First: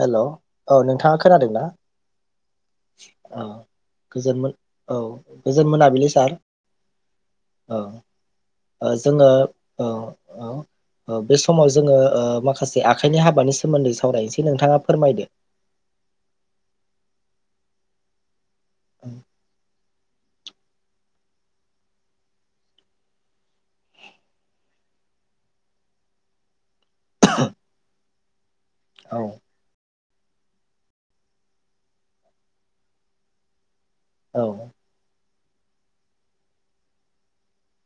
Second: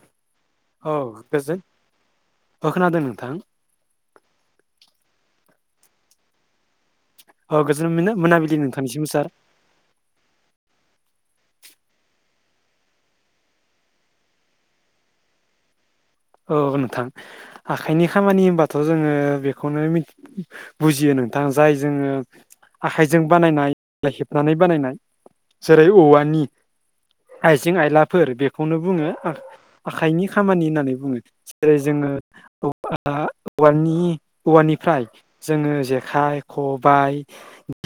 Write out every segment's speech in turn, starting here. हेल' औ नोंथाङा खोनादों ना औ खोनादों नोंथां औ गोजोन मोन औ गोजोन मोनाबिलि सार औ गोजोन मोना मोनाबिलि ओ नोंथांनिसिम सार जोङो औ ओ ओ बे समाव जोङो ओ माखासे आखाइनि हाबानि सोमोन्दै सावरायनोसै नोंथाङा फोरमायदो औ नोंथां आखाइनि खामानि होनबाथ' जोङो बेखौनो मि बुजियो नोंथां जाय जोङो आखाइजों बानायनाय बा हेबनानै बानायनाय जेरै औवानि आइजें आइलाफोर बेखौनो बुङो औ आख आखाइनि खामानि होननानै बुङो जेरै जोङो औवा औवानि औ औवानिफ्राय जोङो जेखाइ खबाइ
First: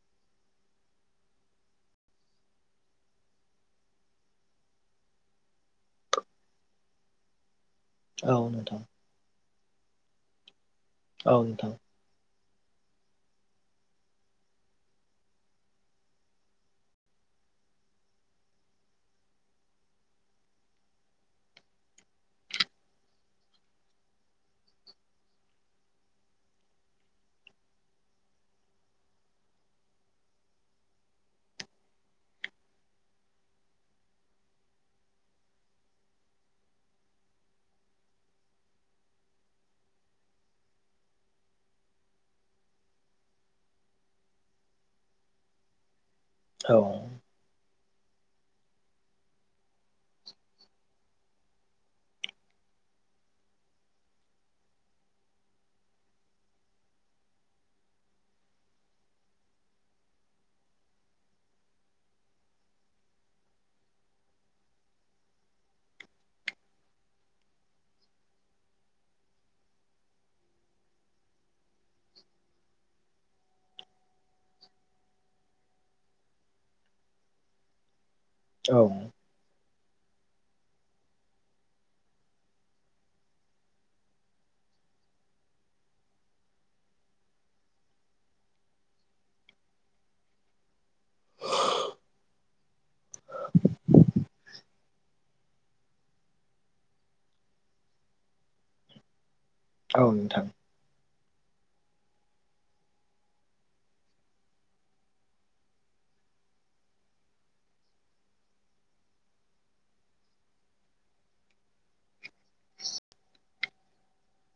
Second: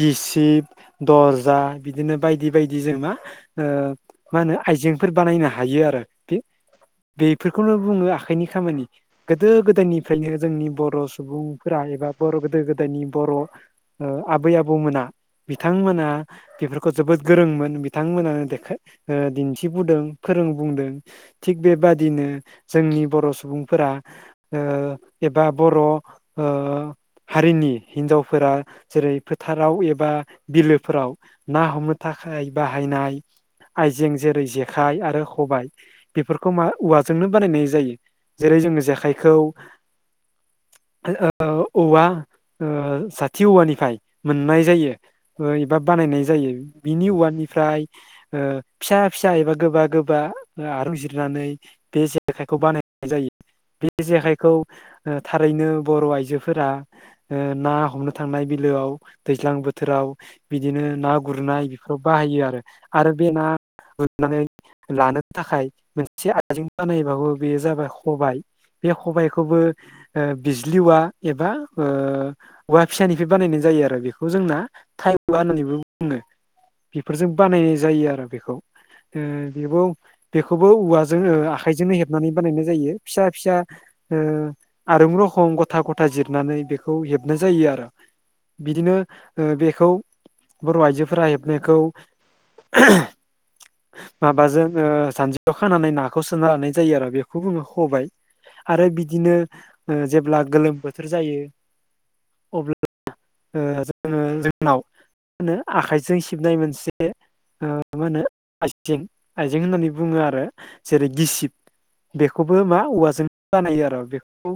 गिसिब दरजा बिदिनो बायदि बायदि जों मा ओ मा होनो आइजेंफोर बानायनो हायो आरो खि बेफोरखौनो बुङो औ आखाइनि नोंथां खामानि गोदो गोदायनिफ्रायनो जोंनि बर' औ नोंथां सुबुंफोरा एबा बर' गो गोदो गोदायनि बर' ओ आबै आबौमोना बिथांमोना बेफोरखौ जोबोद गोरोंमोन बिथांमोनानो देखाय ओ दिन्थिबुदों फो रों बुंदों थिग बेबादिनो जोंनि बर' सुबुंफोरा ओ एबा बर' ओ हारिनि हिनजावफोरा जेरै फोथाराव एबा बिलोफोराव ना हमनो था खाय बाहायनाय आइजें जेरै जेखाइ आरो खबाइ बेफोरखौ मा औवाजोंनो बानायनाय जायो जेरै जोंनो जेखाइखौ [inaudible] ओ औवा ओ साथि औवानिफ्राय मोननाय जायो ओ एबा बानायनाय जायो औ बिनि औवानिफ्राय ओ फिसा फिसा एबा गोबा गोबा ओ आरूं जिरनानै बे जे जेखाइखौ बानायनाय जायो बे जेखायखौ ओ थारैनो बर' आइजोफोरा ओ ना हमनो थांनाय बिल आव दैज्लां बोथोराव बिदिनो ना गुरनाय बेफोराव बाहायो आरो आरो बे ना गुरनानै लानो थाखाय मोनसे आइजें बानायबावो बे जाबाय खबाइ बे खबाइखौबो ओ बिजलि औवा एबा ओ औवा फिसानिफ्राय बानायनाय जाय जायो आरो बेखौ जोंना थाइ औवा होननानैबो बुङो बेफोरजों बानायनाय जायो आरो बेखौ ओ औ बेबौ बेखौबो औवाजोंनो आ खायजोंनो हेबनानै बानायनाय जायो फिसा फिसा ओ आरुं रखम गथा गथा जिरनानै बेखौ हेबनाय जायो आरो बिदिनो ओ बेखौ बर' आइजोफोरा हेबनायखौ माबाजों ओ जानजियाव खानानै नाखौ सो सोना लानाय जायो आरो बेखौ बुङो खबाइ आरो बिदिनो ओ औ जेब्ला नोंथां गोलोम बोथो थोर जायो अब्ला ओ जोङो जोंनाव नो आखाइजों सिबनाय मोनसे ओ मा होनो आइजें आइजें होननानै बुङो आरो जेरै गिसिब बेखौबो मा औवाजों बानायो आरो बेखौ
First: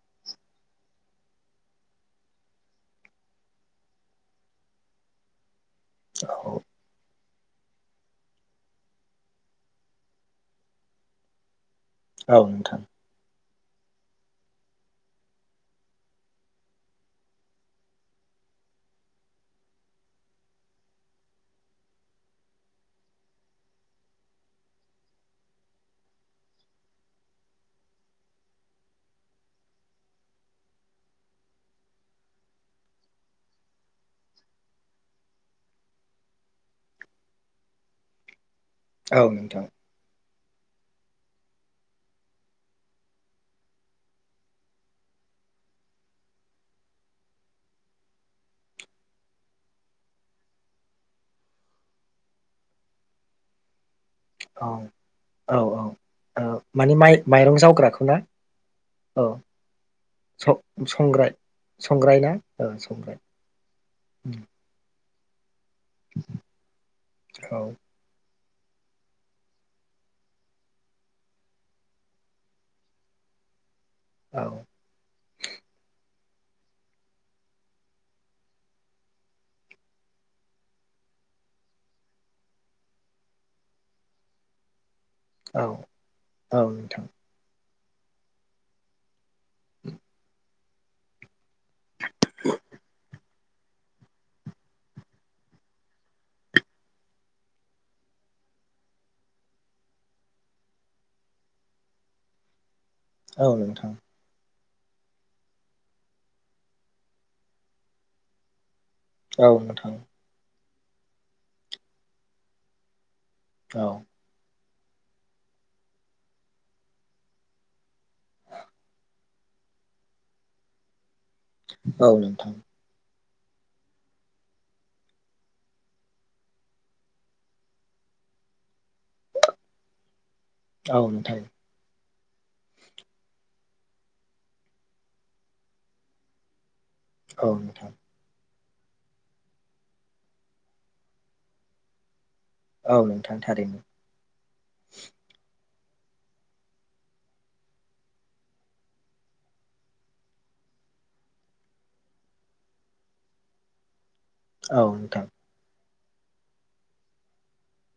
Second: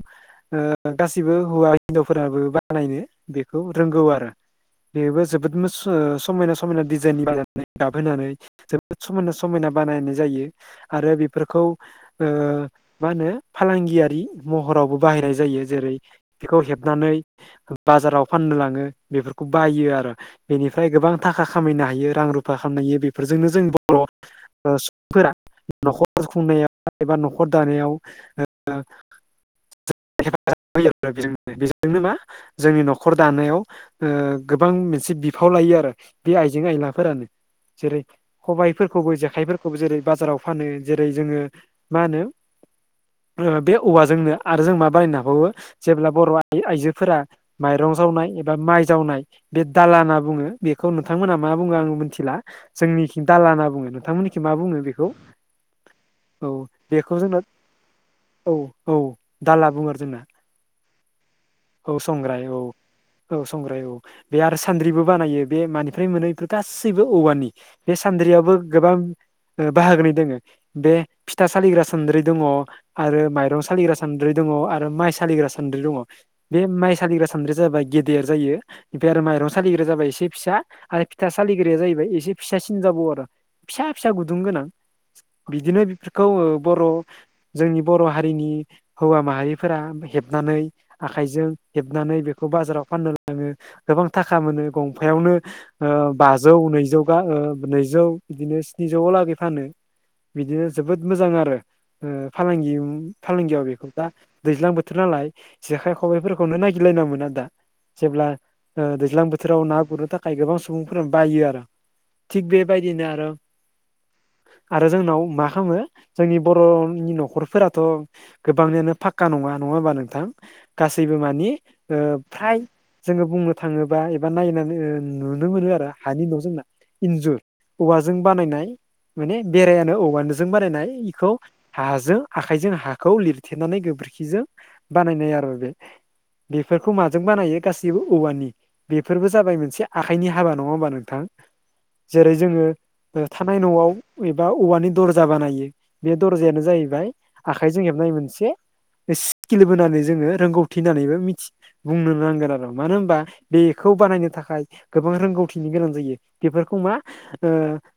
ओ गासिबो हौवा हिन्जावफोराबो बानायनो बे खौ रोंगौ आरो बेबो जोबोद मोस ओ औ समायना समायना दिज [unintelligible] गाबहोनानै जोबोद समायना समायना बानायनाय जायो आरो बेफोरखौ ओ औ नोंथां मा होनो फालांगियारि महरावबो बाहायनाय जायो जेरै बेखौ हेबनानै बाजाराव फाननो लाङो बेफोरखौ बायो आरो बेनिफ्राय गोबां थाखा खामायनो हायो रां रुफा खामायो बेफोरजों जोंनो जों बर' सुबुंफोरा न'खर खुंनायाव एबा न'खर दानायाव [inaudible] [unintelligible] बेजोंनो मा जोंनि न'खर दानायाव ओ गोबां मोनसे बिफाव लायो आरो बे आइजें आयलाफोरानो जेरै खबाइफोरखौबो औ नोंथां जेखाइफोरखौबो जेरै बाजाराव फानो जेरै जोङो मा होनो ओ बे औवाजोंनो आरो जों मा बानायनो हाबावो जेब्ला बर' आइ आइजोफोरा माइरं जावनाय एबा माइ जावनाय बे दालाना बुङो बेखौ नोंथांमोना मा बुङो आङो मिथिला जोंनिखिं दालाना बुङो नों थांमोननिखै मा औ बुङो बेखौ औ औ मानि बेखौ माइ जोंना माइरं जावग्राखौ ना औ दाला बुङो आरो जोंना स संग्राय औ संग्राय औ औ संग्राय औ बे आरो सान्द्रि बो बानायो बे मानिफ्राय मोनो बेफोर गासैबो औवानि औ बे सान्द्रियाबो गोबां बाहागोनि दोङो बे फिथा सालिग्रा सान्द्रि दङ' आरो माइरं सालिग्रा सान्द्रि औ दङ' आरो माइ सालिग्रा सान्द्रि दङ'। बे माइ सालिग्रा सानद्रिया जाबाय गेदेर जायो ओमफ्राय आरो माइरं सालिग्राया जाबाय एसे फिसा आरो फिथा सालिग्राया जाहैबाय एसे फिसासिन जाबावो आरो फिसा फिसा गुदुं गोनां। औ बिदिनो बेफोरखौ औ बर' नोंथां जोंनि बर' हारिनि हौवा मा हारिफोरा हेबनानै आखाइजों हेबनानै बेखौ बाजाराव फाननो लाङो गोबां थाखा मोनो गंफायावनो ओ बाजौ नैजौ ओ नैजौ बिदिनो स्निजौ लागै फानो बिदिनो जोबोद मोजां आरो ओ फालांगि औ फालांगियाव बेखौ नोंथां दा दैज्लां बोथोर नालाय जेखाइ खबाइफोरखौनो नागिरलायना मोना दा जेब्ला ओ दैज्लां औ बोथोराव ना नोंथां गुरनो थाखाय गोबां सुबुंफोरानो बायो आरो। थिग बेबायदिनो आरो औ आरो जोंनाव मा खालामो जोंनि बर' न'खरफोराथ' गोबांनियानो फाक्का नङा। नङा होमबा नोंथां गासैबो मानि ओ औ नोंथां फ्राय जोङो बुंनो थाङोबा एबा नायनानै नुनो मोनो आरो हानि न' जोंना इन्जुर औवाजों बानायनाय माने बेरायानो औवानोजों बानायनाय औ बेखौ नोंथां हाजों आखाइजों हा खौ लिरथेनानै गोबोरखिजों बानायनाय आरो बे बे फोरखौ माजों औ बानायो नोंथां गासिबो औवानि बेफोरबो जाबाय मोनसे आखाइनि हाबा नङा होमबा नोंथां जेरै जोङो औ ओ नोंथां थानाय थारैनो न'आव एबा औवानि दरजा बानायो। बे दरजायानो जाहैबाय आखाइजों हेबनाय मोनसे स्किल बोनानै जोङो रोंगौथि होननानैबो मिथि बुंनो नांगोन आरो मानो होनबा बेखौ बानायनो थाखाय औ गोबां नोंथां रोंगौथिनि गोनां जायो बेफोरखौ मा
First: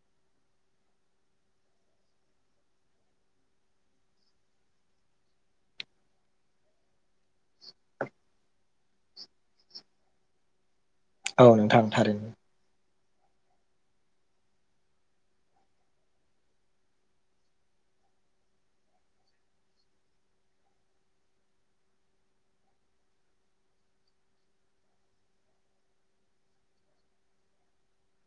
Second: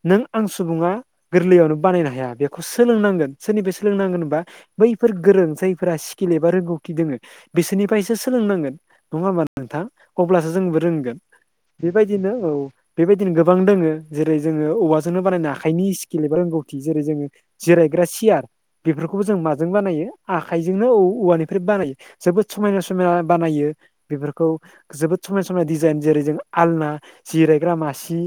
नों आं सुबुङा गोरलैयावनो बानायनो हाया बेखौ सोंलों नांगोन सोरनिफाय सोलोंनांगोन होनबा बैफोर गोरों जायफोरा स्किल एबा रोंगौथि दोङो बिसोरनिफ्रायसो सोलोंनांगोन नङा होनबा नोंथां अब्लासो जोंबो रोंगोन औ नोंथां थारैनो बेबायदिनो औ बेबायदिनो गोबां दङो जेरै जोङो औवाजोंनो बानायनो आखाइनि स्किल एबा रोंगौथि जेरै जोङो जिराय ग्रा सियार बेफोर खौबो जों माजों बानायो आखाइजोंनो औ-औवानिफ्राय बानायो जोबोद समायना समायना बानायो बेफोरखौ जोबोद समाय समाय डिजाइन जेरै जों आलना जिरायग्रा मासि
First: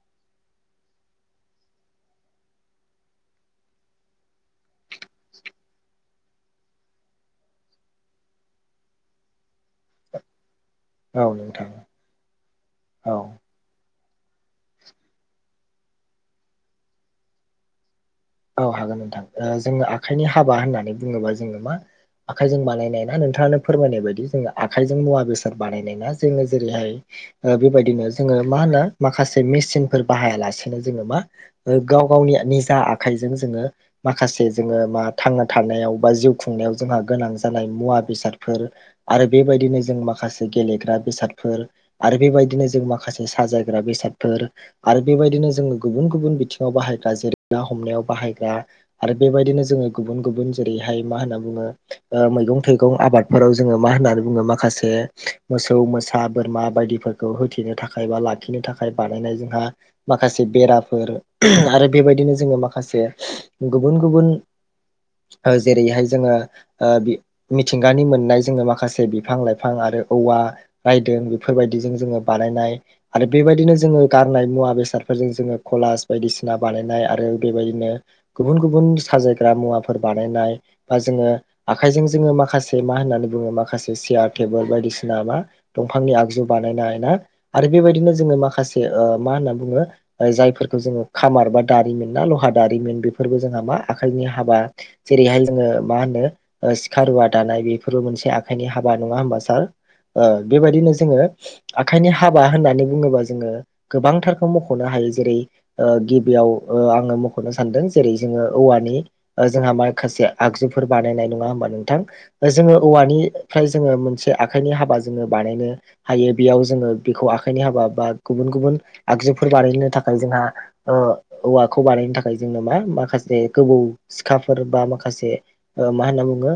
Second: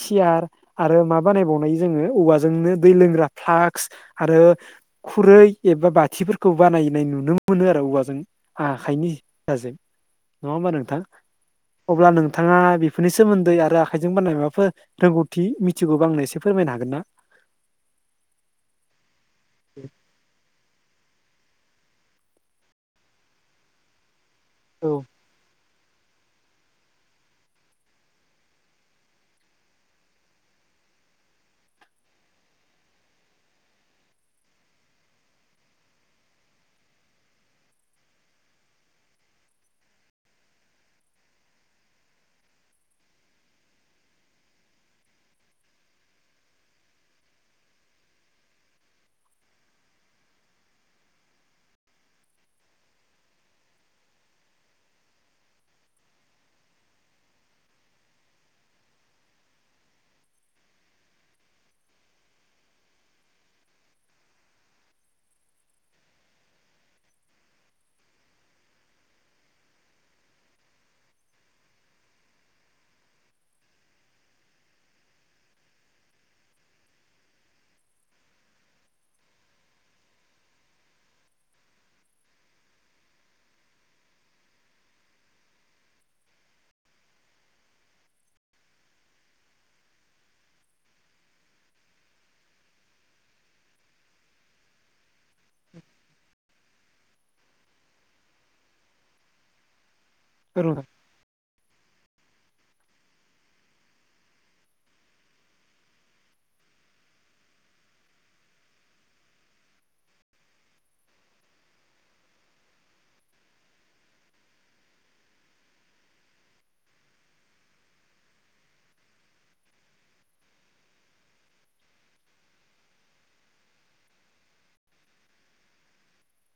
सियार आरो मा बानायबावनाय जोङो औवाजोंनो दै लोंग्रा फ्लाक्स आरो खुरै एबा बाथिफोरखौ बानायनाय नुनो मोनो आरो औवाजों आखाइनि हाजों [inaudible] नङा होमबा नोंथां औ नोंथां अब्ला नोंथाङा बेफोरनि औ सोमोन्दै आरो आखाइजों बानायनाय माबाफोर रोंगौथि मिथिगौबा आंनो एसे फोरमायनो हागोन ना? औ हागोन नोंथां ओ जोङो आखाइनि हाबा होननानै बुङोबा जोङो मा आखाइजों बानायनाय ना नोंथाङानो फोरमायनाय बायदि जोङो औ आखाइजों मुवा बेसाद बानायनाया जोङो जेरैहाय ओ बेबायदिनो जोङो मा होनो माखासे मेसिनफोर बाहायाला नो जेनेबा गाव गावनि निजा आखाइजों जोङो माखासे जोङो मा थांना थानायाव बा जिउ खुंनायाव जोंहा गोनां जानाय मुवा बेसादफोर आरो बेबायदिनो जों माखासे गेलेग्रा बेसादफोर आरो बेबायदिनो जों मा माखासे साजायग्रा बेसादफोर आरो बेबायदिनो जोङो गुबुन गुबुन बिथिङाव बाहायग्रा जेरै ना हम नायाव बाहायग्रा आरो बेबायदिनो जोङो गुबुन गुबुन जरैहाय मा होनना बङो ओ मै गं आबादफोराव जोङो मा होननानै बुङो माखासे मोसौ मोसा बोरमा बायदिफोरखौ होथेनो बा लाखिनो थाखाय बानायनाय जोंहा माखासे बेराफोर आरो बेबायदिनो जोङो माखासे गुबुन गुबुन जेरैहाय जोङो ओ मिथिंगानि मोननाय जोङो माखासे बिफां लाइफां आरो औवा रायदों बेफोरबायदिजों जोङो बानायनाय आरो बेबायदिनो जोङो गारनाय मुवा बेस हासारफोरजों जोङो कलास बायदिसिना बानायनाय आरो बेबायदिनो गुबुन गुबुन साजायग्रा मुवाफोर बानायनाय बा जोङो आखायजों जों जोङो माखासे मा होननानै बुङो माखासे चियार टेबोल बायदिसिना मा दंफांनि आगजु बानायनाय ना आरो बेबायदिनो जोङो माखासे ओ मा होनना बुङो जायफोरखौ जोङो खामार बा दारिमिन लहा दारिमिन बेफोरबो जोंहा मा आखाइनि हाबा जेरैहाय जोङो मा होनो ओ सिखार रुवा दानाय बेफोरबो मोनसे आखाइनि हाबा नङा होनबा सार? ओ औ नोंथां बेबायदिनो जोङो आखाइनि हा हाबा होननानै बुङोबा जोङो गोबांथारखौ मख'नो हायो जेरै गिबियाव ओ आङो मख'नो सानदों जेरै जोङो औवानि जोंहा माखासे आगजुफोर बानायनाय नङा होमबा नोंथां जोङो औवानिफ्राय जोङो मोनसे आखाइनि हाबा जोङो बानायनो हायो बेयाव जोङो बेखौ आखाइनि हाबा बा गुबुन गुबुन आगजुफोर बानायनो थाखाय जोंहा ओ औवाखौ बानायनो थाखाय जोंनो मा माखासे गोबौ सिखाफोर बा माखासे ओ मा होनो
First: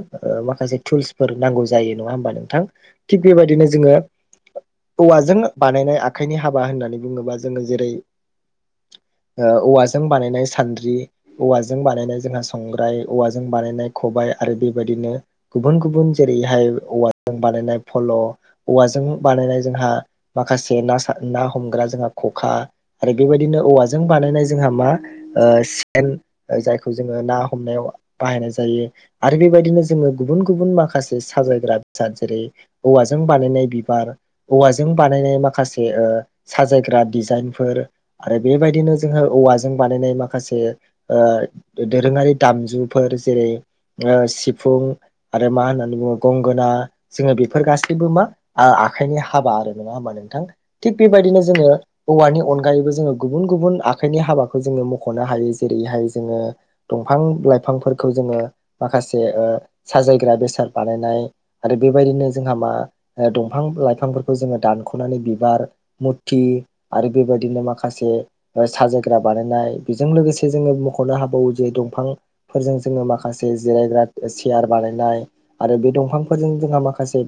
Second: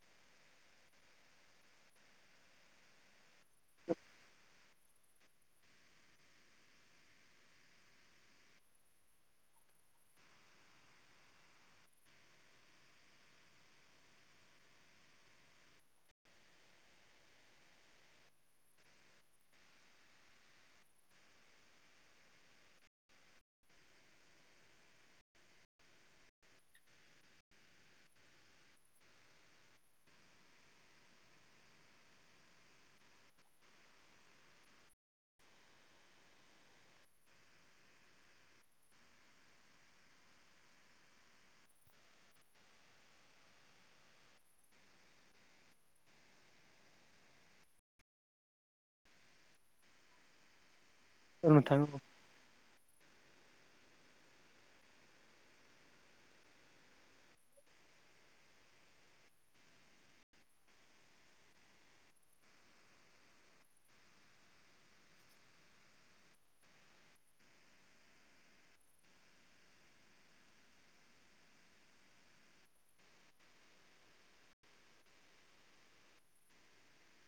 माखासे तुलस नांगौ जायो नङा होनबा नोंथां? थिग बेबायदिनो जोङो औवाजों बानायनाय आखाइनि हाबा होननानै बुङोबा जोङो जेरै ओ औवाजों बानायनाय सान्द्रि औवाजों बानायनाय जोंहा संग्राय औवाजों बानायनाय खबाइ आरो बेबायदिनो गुबुन गुबुन जेरैहाय औवाजों बानायनाय फल' औवाजों बानायनाय माखासे ना सा ना हमग्रा जोंहा खखा आरो बेबायदिनो औवाजों जों बानायनाय जोंहा मा ओ सेन जायखौ जोङो ना हमनायाव बाहायनाय जायो आरो बेबायदिनो जोङो गुबुन गुबुन माखासे साजायग्रा बेसाद जेरै औवाजों बानायनाय बिब बार औवाजों बानायनाय माखासे साजायग्रा डिजाइनफोर आरो बेबायदिनो बिदिनो जोङो औवाजों बानायनाय माखासे ओ दोरोङारि दामजुफोर जेरै ओ सिफुं आरो मा होननानै बुङो गंगोना जोङो बेफोर गासैबो मा आखाइनि हाबा आरो नङा होनबा नोंथां? थिग बेबायदिनो औ जोङो नोंथां औवानि अनगायैबो जोङो गुबुन गुबुन आखाइनि हाबाखौ जोङो मख'नो हायो जेरैहाय जोङो दंफां लाइफांफोरखौ जोङो ओ माखासे साजायग्रा बेसाद बानायनाय आरो बेबायदिनो जों मा ओ दंफां लाइफांफोरखौ जोङो दानख'नानै बिबार मुरथि आरो बेबायदिनो माखासे साजायग्रा बानायनाय बेजों लोगोसे जोङो मख'नो हाबावो जे दंफांफोरजों जोङो माखासे जेरै जिरायग्रा सियार बानायनाय आरो बे दंफांफोरजों जोङो माखासे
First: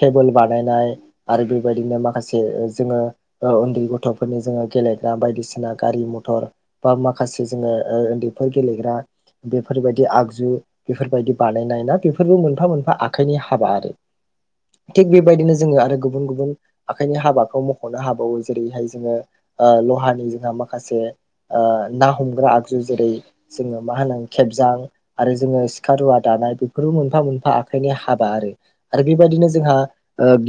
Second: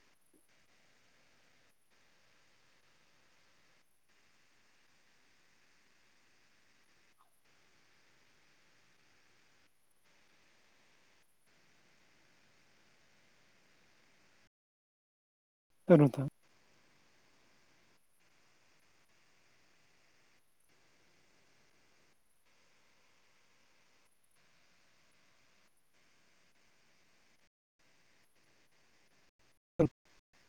टेबोल बानायनाय आरो बेबायदिनो माखासे जोङो उन्दै गथ'फोरनि जोङो गेले ग्रा बायदिसिना गारि मथर बा माखासे जोङो उन्दैफोर गेलेग्रा बेफोरबायदि आगजु बेफोरबायदि बानायनाय ना बेफोरबो मोनफा मोनफा आखाइनि हाबा आरो। थिक बेबायदिनो जोङो आरो औ गुबुन नोंथां गुबुन आखाइनि हाबाखौ मख'नो हाबावो जेरैहाय जोङो ओ लहानि जोंहा माखासे ओ ना हमग्रा आगजु जेरै जोङो मा होनो खेबजां आरो जोङो सिखा रुवा दान बेफोरबो मोनफा मोनफा आखाइनि हाबा आरो आरो बेबायदिनो जोंहा औ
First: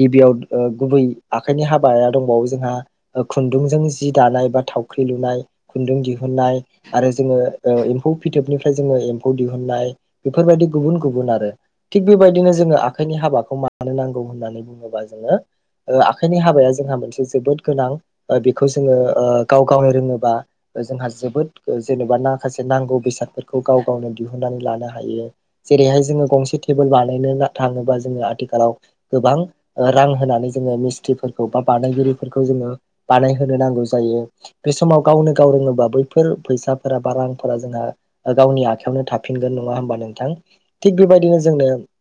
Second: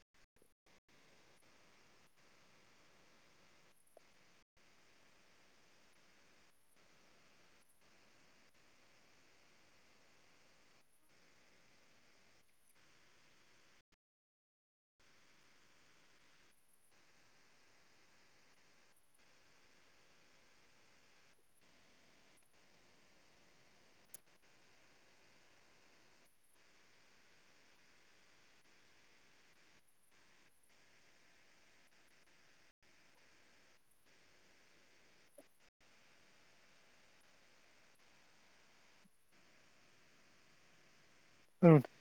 गिबियाव गुबै आखाइनि हाबाया दंबावो जोंहा खुन्दुंजों जि दानाय बा थावख्रि लुनाय खुन्दुं दिहुननाय आरो जोङो एम्फौ फिथोबनिफ्राय जोङो एम्फौ दिहुननाय बेफोरबायदि गुबुन गुबुन आरो थिग बेबायदिनो जोङो आखाइनि हाबाखौ मा नांगौ होननानै बुङोबा जोङो आखायनि हाबाया जोंहा मोनसे जोबोद गोनां बे जोङो गाव गावनो रोङोबा जोंहा जोबोद जेनेबा माखासे नांगौ बेसादफोरखौ गाव गाव गावनो दिहुननानै लानो हायो जेरैहाय जोङो गंसे टेबोल बानायनो थाङोबा जोङो आथिखालाव गोबां रां होनानै जोङो मिस्थ्रिफोरखौ बा बानायगिरिफोरखौ जोङो बानाय होनो नांगौ जायो बे समाव गावनो गाव रोङोबा बैफोर फैसाफोरा बा रांफोरा जोंना गावनि आखायावनो थाफिनगोन नङा होमबा नोंथां थिग बेबायदिनो जोंनो नोंथां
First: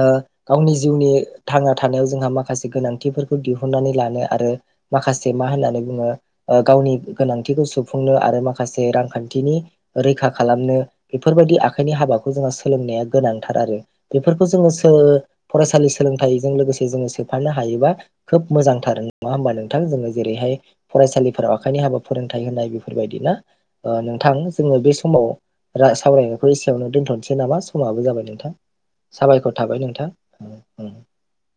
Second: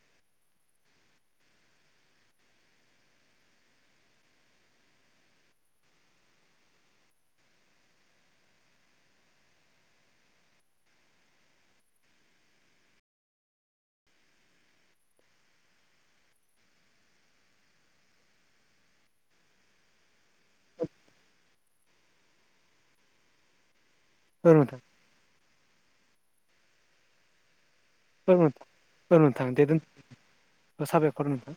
ओ गावनि जिउनि थांना थानायाव जोंहा माखासे गोनांथिफोरखौ दिहुननानै लानो आरो माखासे मा होननानै बुङो ओ गावनि गोनांथिखौ सुफुंनो आरो माखासे रांखान्थिनि रैखा खालामनो बेफोरबायदि आखाइनि हाबाखौ जोंहा सोलोंनाया गोनांथार आरो बेफोरखौ जोङो सोलों फरायसालि सोलोंथाइजों लोगोसे जोङो सोफानो हायोबा खोब मोजांथार नङा होमबा नोंथां जोङो जेरैहाय फरायसालिफोराव आखाइनि हाबा फोरोंथाइ होनाय बेफोरबायदि ना ओ नोंथां औ जोङो बे समाव सावरायनायखौ एसेयावनो दोनथ'नसै नामा? समाबो जाबाय नोंथां औ नोंथां साबायखर दे थाबाय दोन नोंथां [inaudible] साबायखर नोंथां।